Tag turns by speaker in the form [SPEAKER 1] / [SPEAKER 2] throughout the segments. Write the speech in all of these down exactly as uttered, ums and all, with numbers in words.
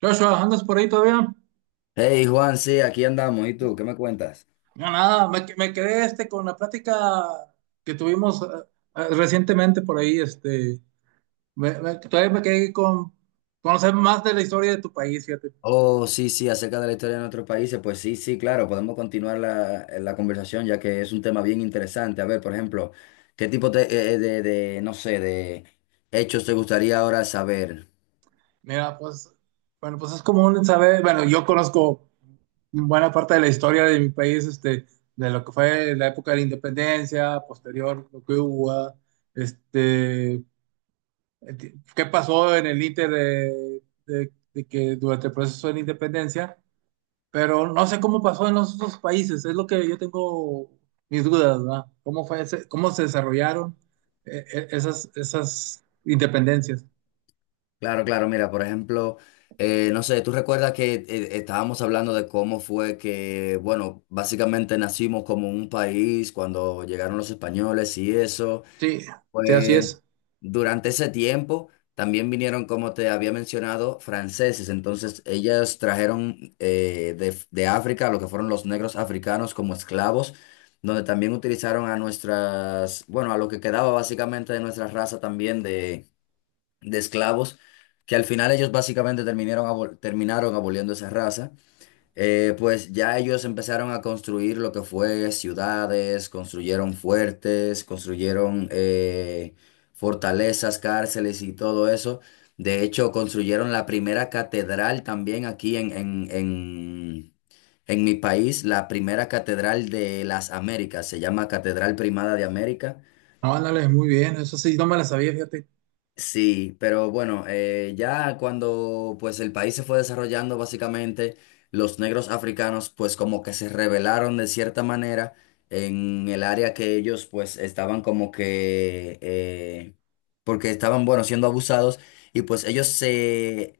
[SPEAKER 1] Joshua, ¿andas por ahí todavía?
[SPEAKER 2] Hey Juan, sí, aquí andamos. ¿Y tú? ¿Qué me cuentas?
[SPEAKER 1] No, nada, me, que- me quedé este, con la plática que tuvimos eh, eh, recientemente por ahí. Este, me- me- todavía me quedé con conocer más de la historia de tu país, fíjate.
[SPEAKER 2] Oh, sí, sí, acerca de la historia de nuestros países. Pues sí, sí, claro, podemos continuar la, la conversación ya que es un tema bien interesante. A ver, por ejemplo, ¿qué tipo de, eh, eh, de, de, no sé, de hechos te gustaría ahora saber?
[SPEAKER 1] Mira, pues, bueno, pues es común saber, bueno, yo conozco buena parte de la historia de mi país, este, de lo que fue la época de la independencia, posterior, lo que hubo, ah, este, eh, qué pasó en el íter de de- de que durante el proceso de la independencia. Pero no sé cómo pasó en los otros países, es lo que yo tengo mis dudas, ¿verdad? ¿Cómo fue ese- cómo se desarrollaron eh, eh, esas, esas independencias?
[SPEAKER 2] Claro, claro, mira, por ejemplo, eh, no sé, tú recuerdas que eh, estábamos hablando de cómo fue que, bueno, básicamente nacimos como un país cuando llegaron los españoles y eso.
[SPEAKER 1] Sí, sí, así
[SPEAKER 2] Pues
[SPEAKER 1] es.
[SPEAKER 2] durante ese tiempo también vinieron, como te había mencionado, franceses. Entonces ellas trajeron eh, de, de África lo que fueron los negros africanos como esclavos, donde también utilizaron a nuestras, bueno, a lo que quedaba básicamente de nuestra raza también de, de esclavos, que al final ellos básicamente terminaron, abol- terminaron aboliendo esa raza. Eh, pues ya ellos empezaron a construir lo que fue ciudades, construyeron fuertes, construyeron eh, fortalezas, cárceles y todo eso. De hecho, construyeron la primera catedral también aquí en, en, en, en mi país, la primera catedral de las Américas, se llama Catedral Primada de América.
[SPEAKER 1] No, ándale, muy bien, eso sí, no me la sabía, fíjate.
[SPEAKER 2] Sí, pero bueno, eh, ya cuando pues el país se fue desarrollando, básicamente los negros africanos pues como que se rebelaron de cierta manera en el área que ellos pues estaban como que, eh, porque estaban, bueno, siendo abusados y pues ellos se,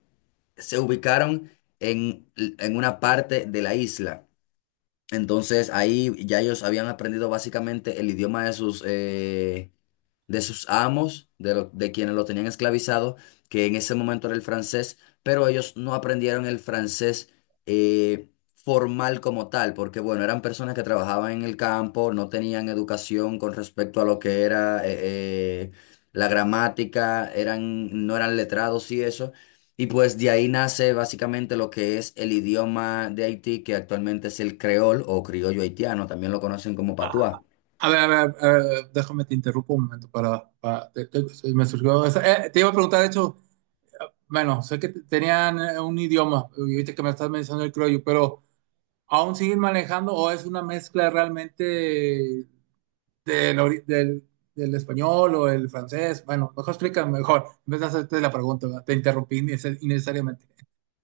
[SPEAKER 2] se ubicaron en, en una parte de la isla. Entonces ahí ya ellos habían aprendido básicamente el idioma de sus, eh, de sus amos, de, lo- de quienes lo tenían esclavizado, que en ese momento era el francés, pero ellos no aprendieron el francés eh, formal como tal, porque bueno, eran personas que trabajaban en el campo, no tenían educación con respecto a lo que era eh, eh, la gramática, eran, no eran letrados y eso. Y pues de ahí nace básicamente lo que es el idioma de Haití, que actualmente es el creol o criollo haitiano, también lo conocen como patuá.
[SPEAKER 1] A a ver, a ver, a ver, déjame te interrumpo un momento para, para- te, te- se me surgió esa- eh, te iba a preguntar, de hecho, eh, bueno, sé que te- tenían eh, un idioma, y ahorita que me estás mencionando el criollo, pero ¿aún siguen manejando o es una mezcla realmente del, ori- del, del español o el francés? Bueno, mejor explícame mejor. En vez de hacerte la pregunta, ¿verdad? Te interrumpí innece- innecesariamente.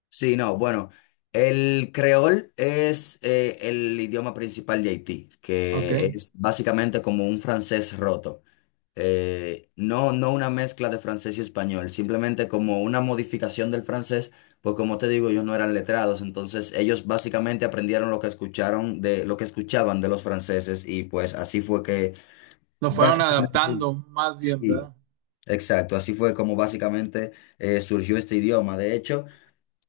[SPEAKER 2] Sí, no, bueno, el creol es eh, el idioma principal de Haití,
[SPEAKER 1] Ok.
[SPEAKER 2] que es básicamente como un francés roto. Eh, no, no una mezcla de francés y español, simplemente como una modificación del francés, pues como te digo, ellos no eran letrados, entonces ellos básicamente aprendieron lo que escucharon de lo que escuchaban de los franceses y pues así fue que
[SPEAKER 1] Lo fueron
[SPEAKER 2] básicamente,
[SPEAKER 1] adaptando más bien,
[SPEAKER 2] sí,
[SPEAKER 1] ¿verdad?
[SPEAKER 2] exacto. Así fue como básicamente eh, surgió este idioma. De hecho,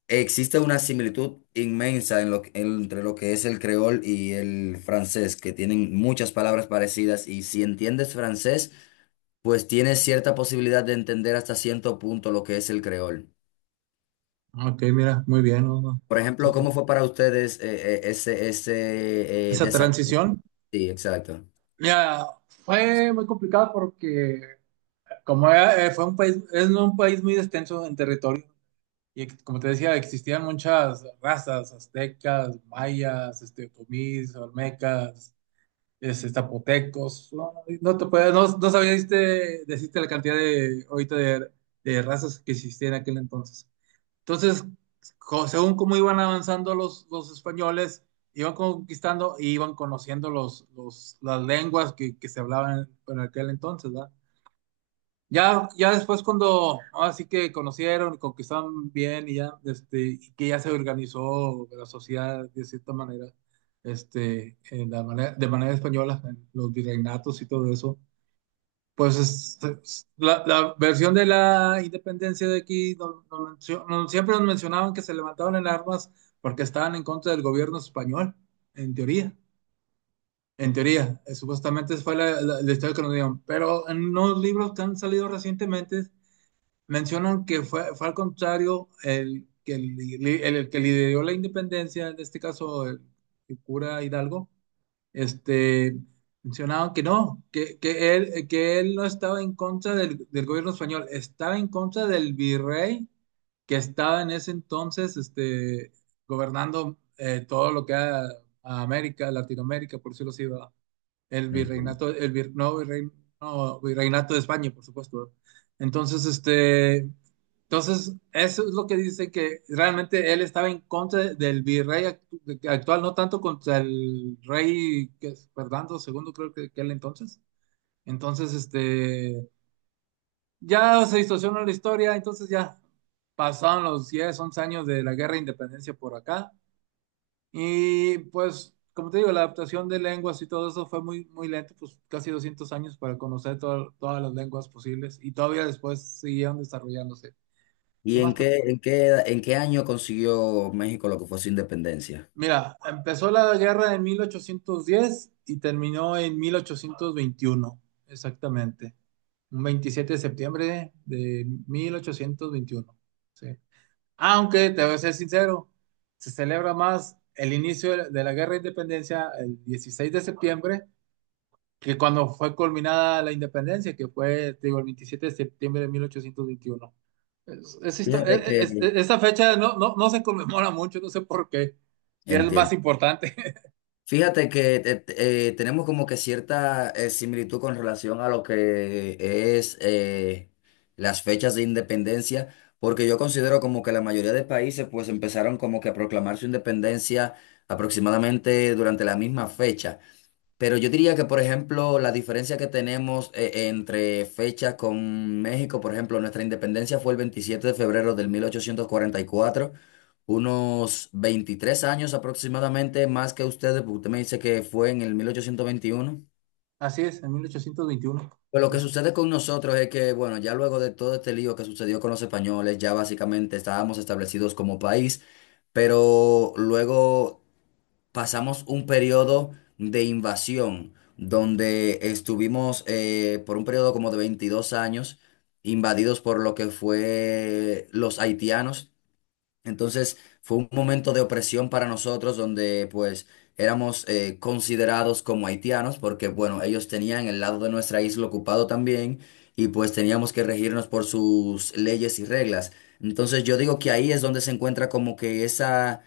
[SPEAKER 2] existe una similitud inmensa en lo que- entre lo que es el creol y el francés, que tienen muchas palabras parecidas y si entiendes francés, pues tienes cierta posibilidad de entender hasta cierto punto lo que es el creol.
[SPEAKER 1] Ok, mira, muy bien. ¿No? No.
[SPEAKER 2] Por ejemplo,
[SPEAKER 1] Entonces,
[SPEAKER 2] ¿cómo fue para ustedes eh, eh, ese, ese eh,
[SPEAKER 1] esa
[SPEAKER 2] desarrollo?
[SPEAKER 1] transición,
[SPEAKER 2] Sí, exacto.
[SPEAKER 1] mira, fue muy complicada porque como era- eh, fue un país, es no un país muy extenso en territorio. Y ex- como te decía, existían muchas razas, aztecas, mayas, este, otomís, olmecas, es, es zapotecos, no, no te puedes, no, no sabías de- decirte la cantidad de, ahorita de, de razas que existían en aquel entonces. Entonces, co- según cómo iban avanzando los, los españoles, iban conquistando y iban conociendo los, los, las lenguas que, que se hablaban en aquel entonces, ¿verdad? Ya, ya después cuando así que conocieron, y conquistaron bien y ya, este, y que ya se organizó la sociedad de cierta manera, este, en la manera, de manera española, en los virreinatos y todo eso, pues es- es- la, la versión de la independencia de aquí, no- no mencio- no- siempre nos mencionaban que se levantaban en armas porque estaban en contra del gobierno español, en teoría. En teoría, eh, supuestamente esa fue la, la- la historia que nos dieron, pero en unos libros que han salido recientemente mencionan que fue, fue al contrario el que, el, el que lideró la independencia, en este caso el, el cura Hidalgo, este, mencionaban que no, que, que él, que él no estaba en contra del, del gobierno español, estaba en contra del virrey que estaba en ese entonces, este, gobernando eh, todo lo que era a América, Latinoamérica, por decirlo así, ¿verdad? El
[SPEAKER 2] Entiendo.
[SPEAKER 1] virreinato, el vir- no, virrein- no, virreinato de España, por supuesto. Entonces, este, entonces, eso es lo que dice que realmente él estaba en contra del virrey act- actual, no tanto contra el rey que es Fernando segundo, creo que, que él entonces. Entonces, este, ya se distorsionó la historia, entonces ya pasaron los diez once años de la guerra de independencia por acá. Y pues, como te digo, la adaptación de lenguas y todo eso fue muy, muy lento, pues casi doscientos años para conocer to- todas las lenguas posibles y todavía después siguieron desarrollándose. ¿Qué
[SPEAKER 2] ¿Y en
[SPEAKER 1] más te-
[SPEAKER 2] qué, en qué, en qué año consiguió México lo que fue su independencia?
[SPEAKER 1] Mira, empezó la guerra en mil ochocientos diez y terminó en mil ochocientos veintiuno exactamente. Un veintisiete de septiembre de mil ochocientos veintiuno. Sí. Aunque, te voy a ser sincero, se celebra más el inicio de la de la guerra de independencia el dieciséis de septiembre que cuando fue culminada la independencia, que fue, te digo, el veintisiete de septiembre de mil ochocientos veintiuno. Es- es histo-
[SPEAKER 2] Fíjate
[SPEAKER 1] es- es-
[SPEAKER 2] que,
[SPEAKER 1] e, esa fecha no, no, no se conmemora mucho, no sé por qué, que es más
[SPEAKER 2] entiendo.
[SPEAKER 1] importante.
[SPEAKER 2] Fíjate que te- te- eh, tenemos como que cierta eh, similitud con relación a lo que es eh, las fechas de independencia, porque yo considero como que la mayoría de países pues empezaron como que a proclamar su independencia aproximadamente durante la misma fecha. Pero yo diría que, por ejemplo, la diferencia que tenemos eh, entre fechas con México, por ejemplo, nuestra independencia fue el veintisiete de febrero del mil ochocientos cuarenta y cuatro, unos veintitrés años aproximadamente más que ustedes, porque usted me dice que fue en el mil ochocientos veintiuno.
[SPEAKER 1] Así es, en mil ochocientos veintiuno.
[SPEAKER 2] Pero lo que
[SPEAKER 1] Es-
[SPEAKER 2] sucede con nosotros es que, bueno, ya luego de todo este lío que sucedió con los españoles, ya básicamente estábamos establecidos como país, pero luego pasamos un periodo de invasión donde estuvimos eh, por un periodo como de veintidós años invadidos por lo que fue los haitianos, entonces fue un momento de opresión para nosotros donde pues éramos eh, considerados como haitianos porque bueno, ellos tenían el lado de nuestra isla ocupado también y pues teníamos que regirnos por sus leyes y reglas. Entonces yo digo que ahí es donde se encuentra como que esa,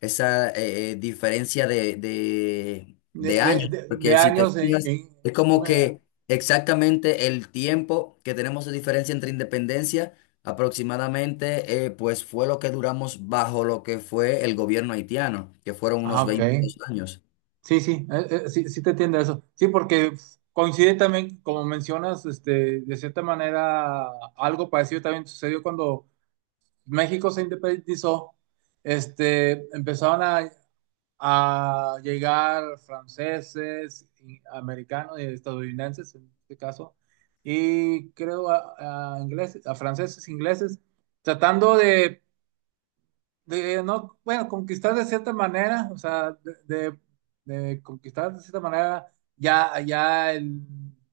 [SPEAKER 2] esa eh, eh, diferencia de, de,
[SPEAKER 1] De,
[SPEAKER 2] de
[SPEAKER 1] de-
[SPEAKER 2] años,
[SPEAKER 1] de- de
[SPEAKER 2] porque si te
[SPEAKER 1] años en,
[SPEAKER 2] fijas,
[SPEAKER 1] en-
[SPEAKER 2] es como
[SPEAKER 1] bueno,
[SPEAKER 2] que exactamente el tiempo que tenemos de diferencia entre independencia. Aproximadamente, eh, pues fue lo que duramos bajo lo que fue el gobierno haitiano, que fueron
[SPEAKER 1] ah,
[SPEAKER 2] unos
[SPEAKER 1] ok.
[SPEAKER 2] veintidós años.
[SPEAKER 1] Sí, sí, eh, eh, sí, sí te entiendo eso. Sí, porque coincide también, como mencionas, este, de cierta manera, algo parecido también sucedió cuando México se independizó, este, empezaron a, a llegar franceses, y americanos y estadounidenses en este caso, y creo a, a ingleses, a franceses, ingleses, tratando de de no, bueno, conquistar de cierta manera, o sea, de, de- de conquistar de cierta manera ya, ya el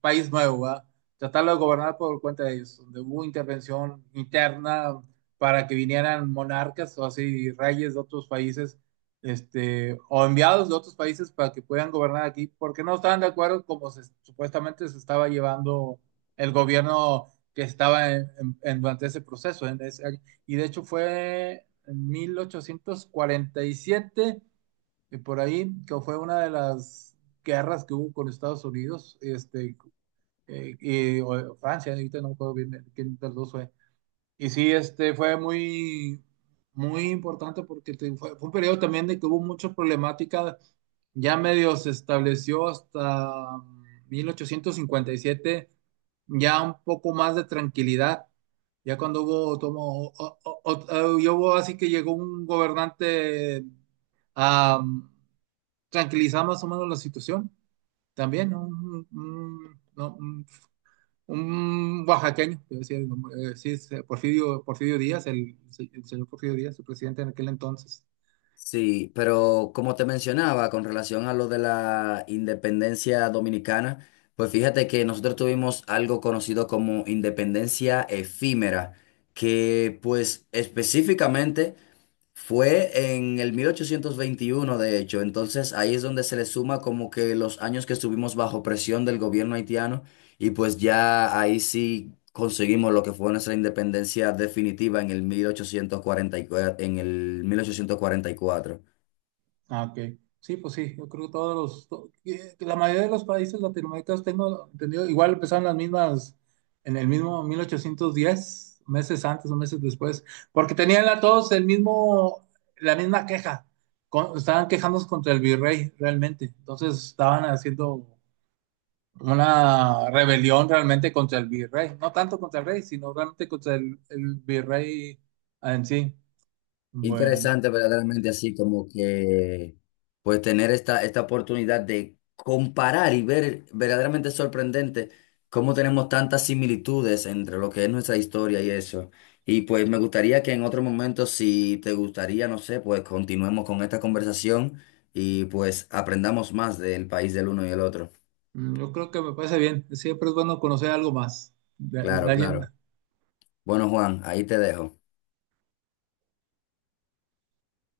[SPEAKER 1] país nuevo, ¿verdad? Tratarlo de gobernar por cuenta de ellos, donde hubo intervención interna para que vinieran monarcas o así reyes de otros países, este, o enviados de otros países para que puedan gobernar aquí, porque no estaban de acuerdo como se- supuestamente se estaba llevando el gobierno que estaba en- en- en- durante ese proceso, en ese año, y de hecho fue en mil ochocientos cuarenta y siete, y siete, y por ahí, que fue una de las guerras que hubo con Estados Unidos, este, eh, y, o Francia, ahorita no me acuerdo bien eh, quién de los dos fue, y sí, este fue muy, muy importante porque te- fue, fue un periodo también de que hubo muchas problemáticas. Ya medio se estableció hasta mil ochocientos cincuenta y siete, ya un poco más de tranquilidad. Ya cuando hubo, tomo, o- o- o- y hubo así que llegó un gobernante a tranquilizar más o menos la situación. También, ¿no? Un- un- no, un oaxaqueño, que decía el nombre, eh, sí, es, eh, Porfirio, Porfirio Díaz, el, el señor Porfirio Díaz, su presidente en aquel entonces.
[SPEAKER 2] Sí, pero como te mencionaba, con relación a lo de la independencia dominicana, pues fíjate que nosotros tuvimos algo conocido como independencia efímera, que pues específicamente fue en el mil ochocientos veintiuno, de hecho, entonces ahí es donde se le suma como que los años que estuvimos bajo presión del gobierno haitiano y pues ya ahí sí conseguimos lo que fue nuestra independencia definitiva en el mil ochocientos cuarenta y cuatro, en el mil ochocientos cuarenta y cuatro.
[SPEAKER 1] Ah, ok. Sí, pues sí, yo creo que todos los, to- que- que la mayoría de los países latinoamericanos tengo entendido, igual empezaron las mismas, en el mismo mil ochocientos diez meses antes o meses después, porque tenían la- todos el mismo, la misma queja, con- estaban quejándose contra el virrey realmente, entonces estaban haciendo una rebelión realmente contra el virrey, no tanto contra el rey, sino realmente contra el, el virrey en sí. Bueno,
[SPEAKER 2] Interesante verdaderamente, así como que pues tener esta, esta oportunidad de comparar y ver verdaderamente sorprendente cómo tenemos tantas similitudes entre lo que es nuestra historia y eso. Y pues me gustaría que en otro momento, si te gustaría, no sé, pues continuemos con esta conversación y pues aprendamos más del país del uno y el otro.
[SPEAKER 1] mm, yo creo que me parece bien, siempre es bueno conocer algo más de, de
[SPEAKER 2] Claro,
[SPEAKER 1] alguien.
[SPEAKER 2] claro. Bueno, Juan, ahí te dejo.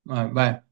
[SPEAKER 1] Ah, vale.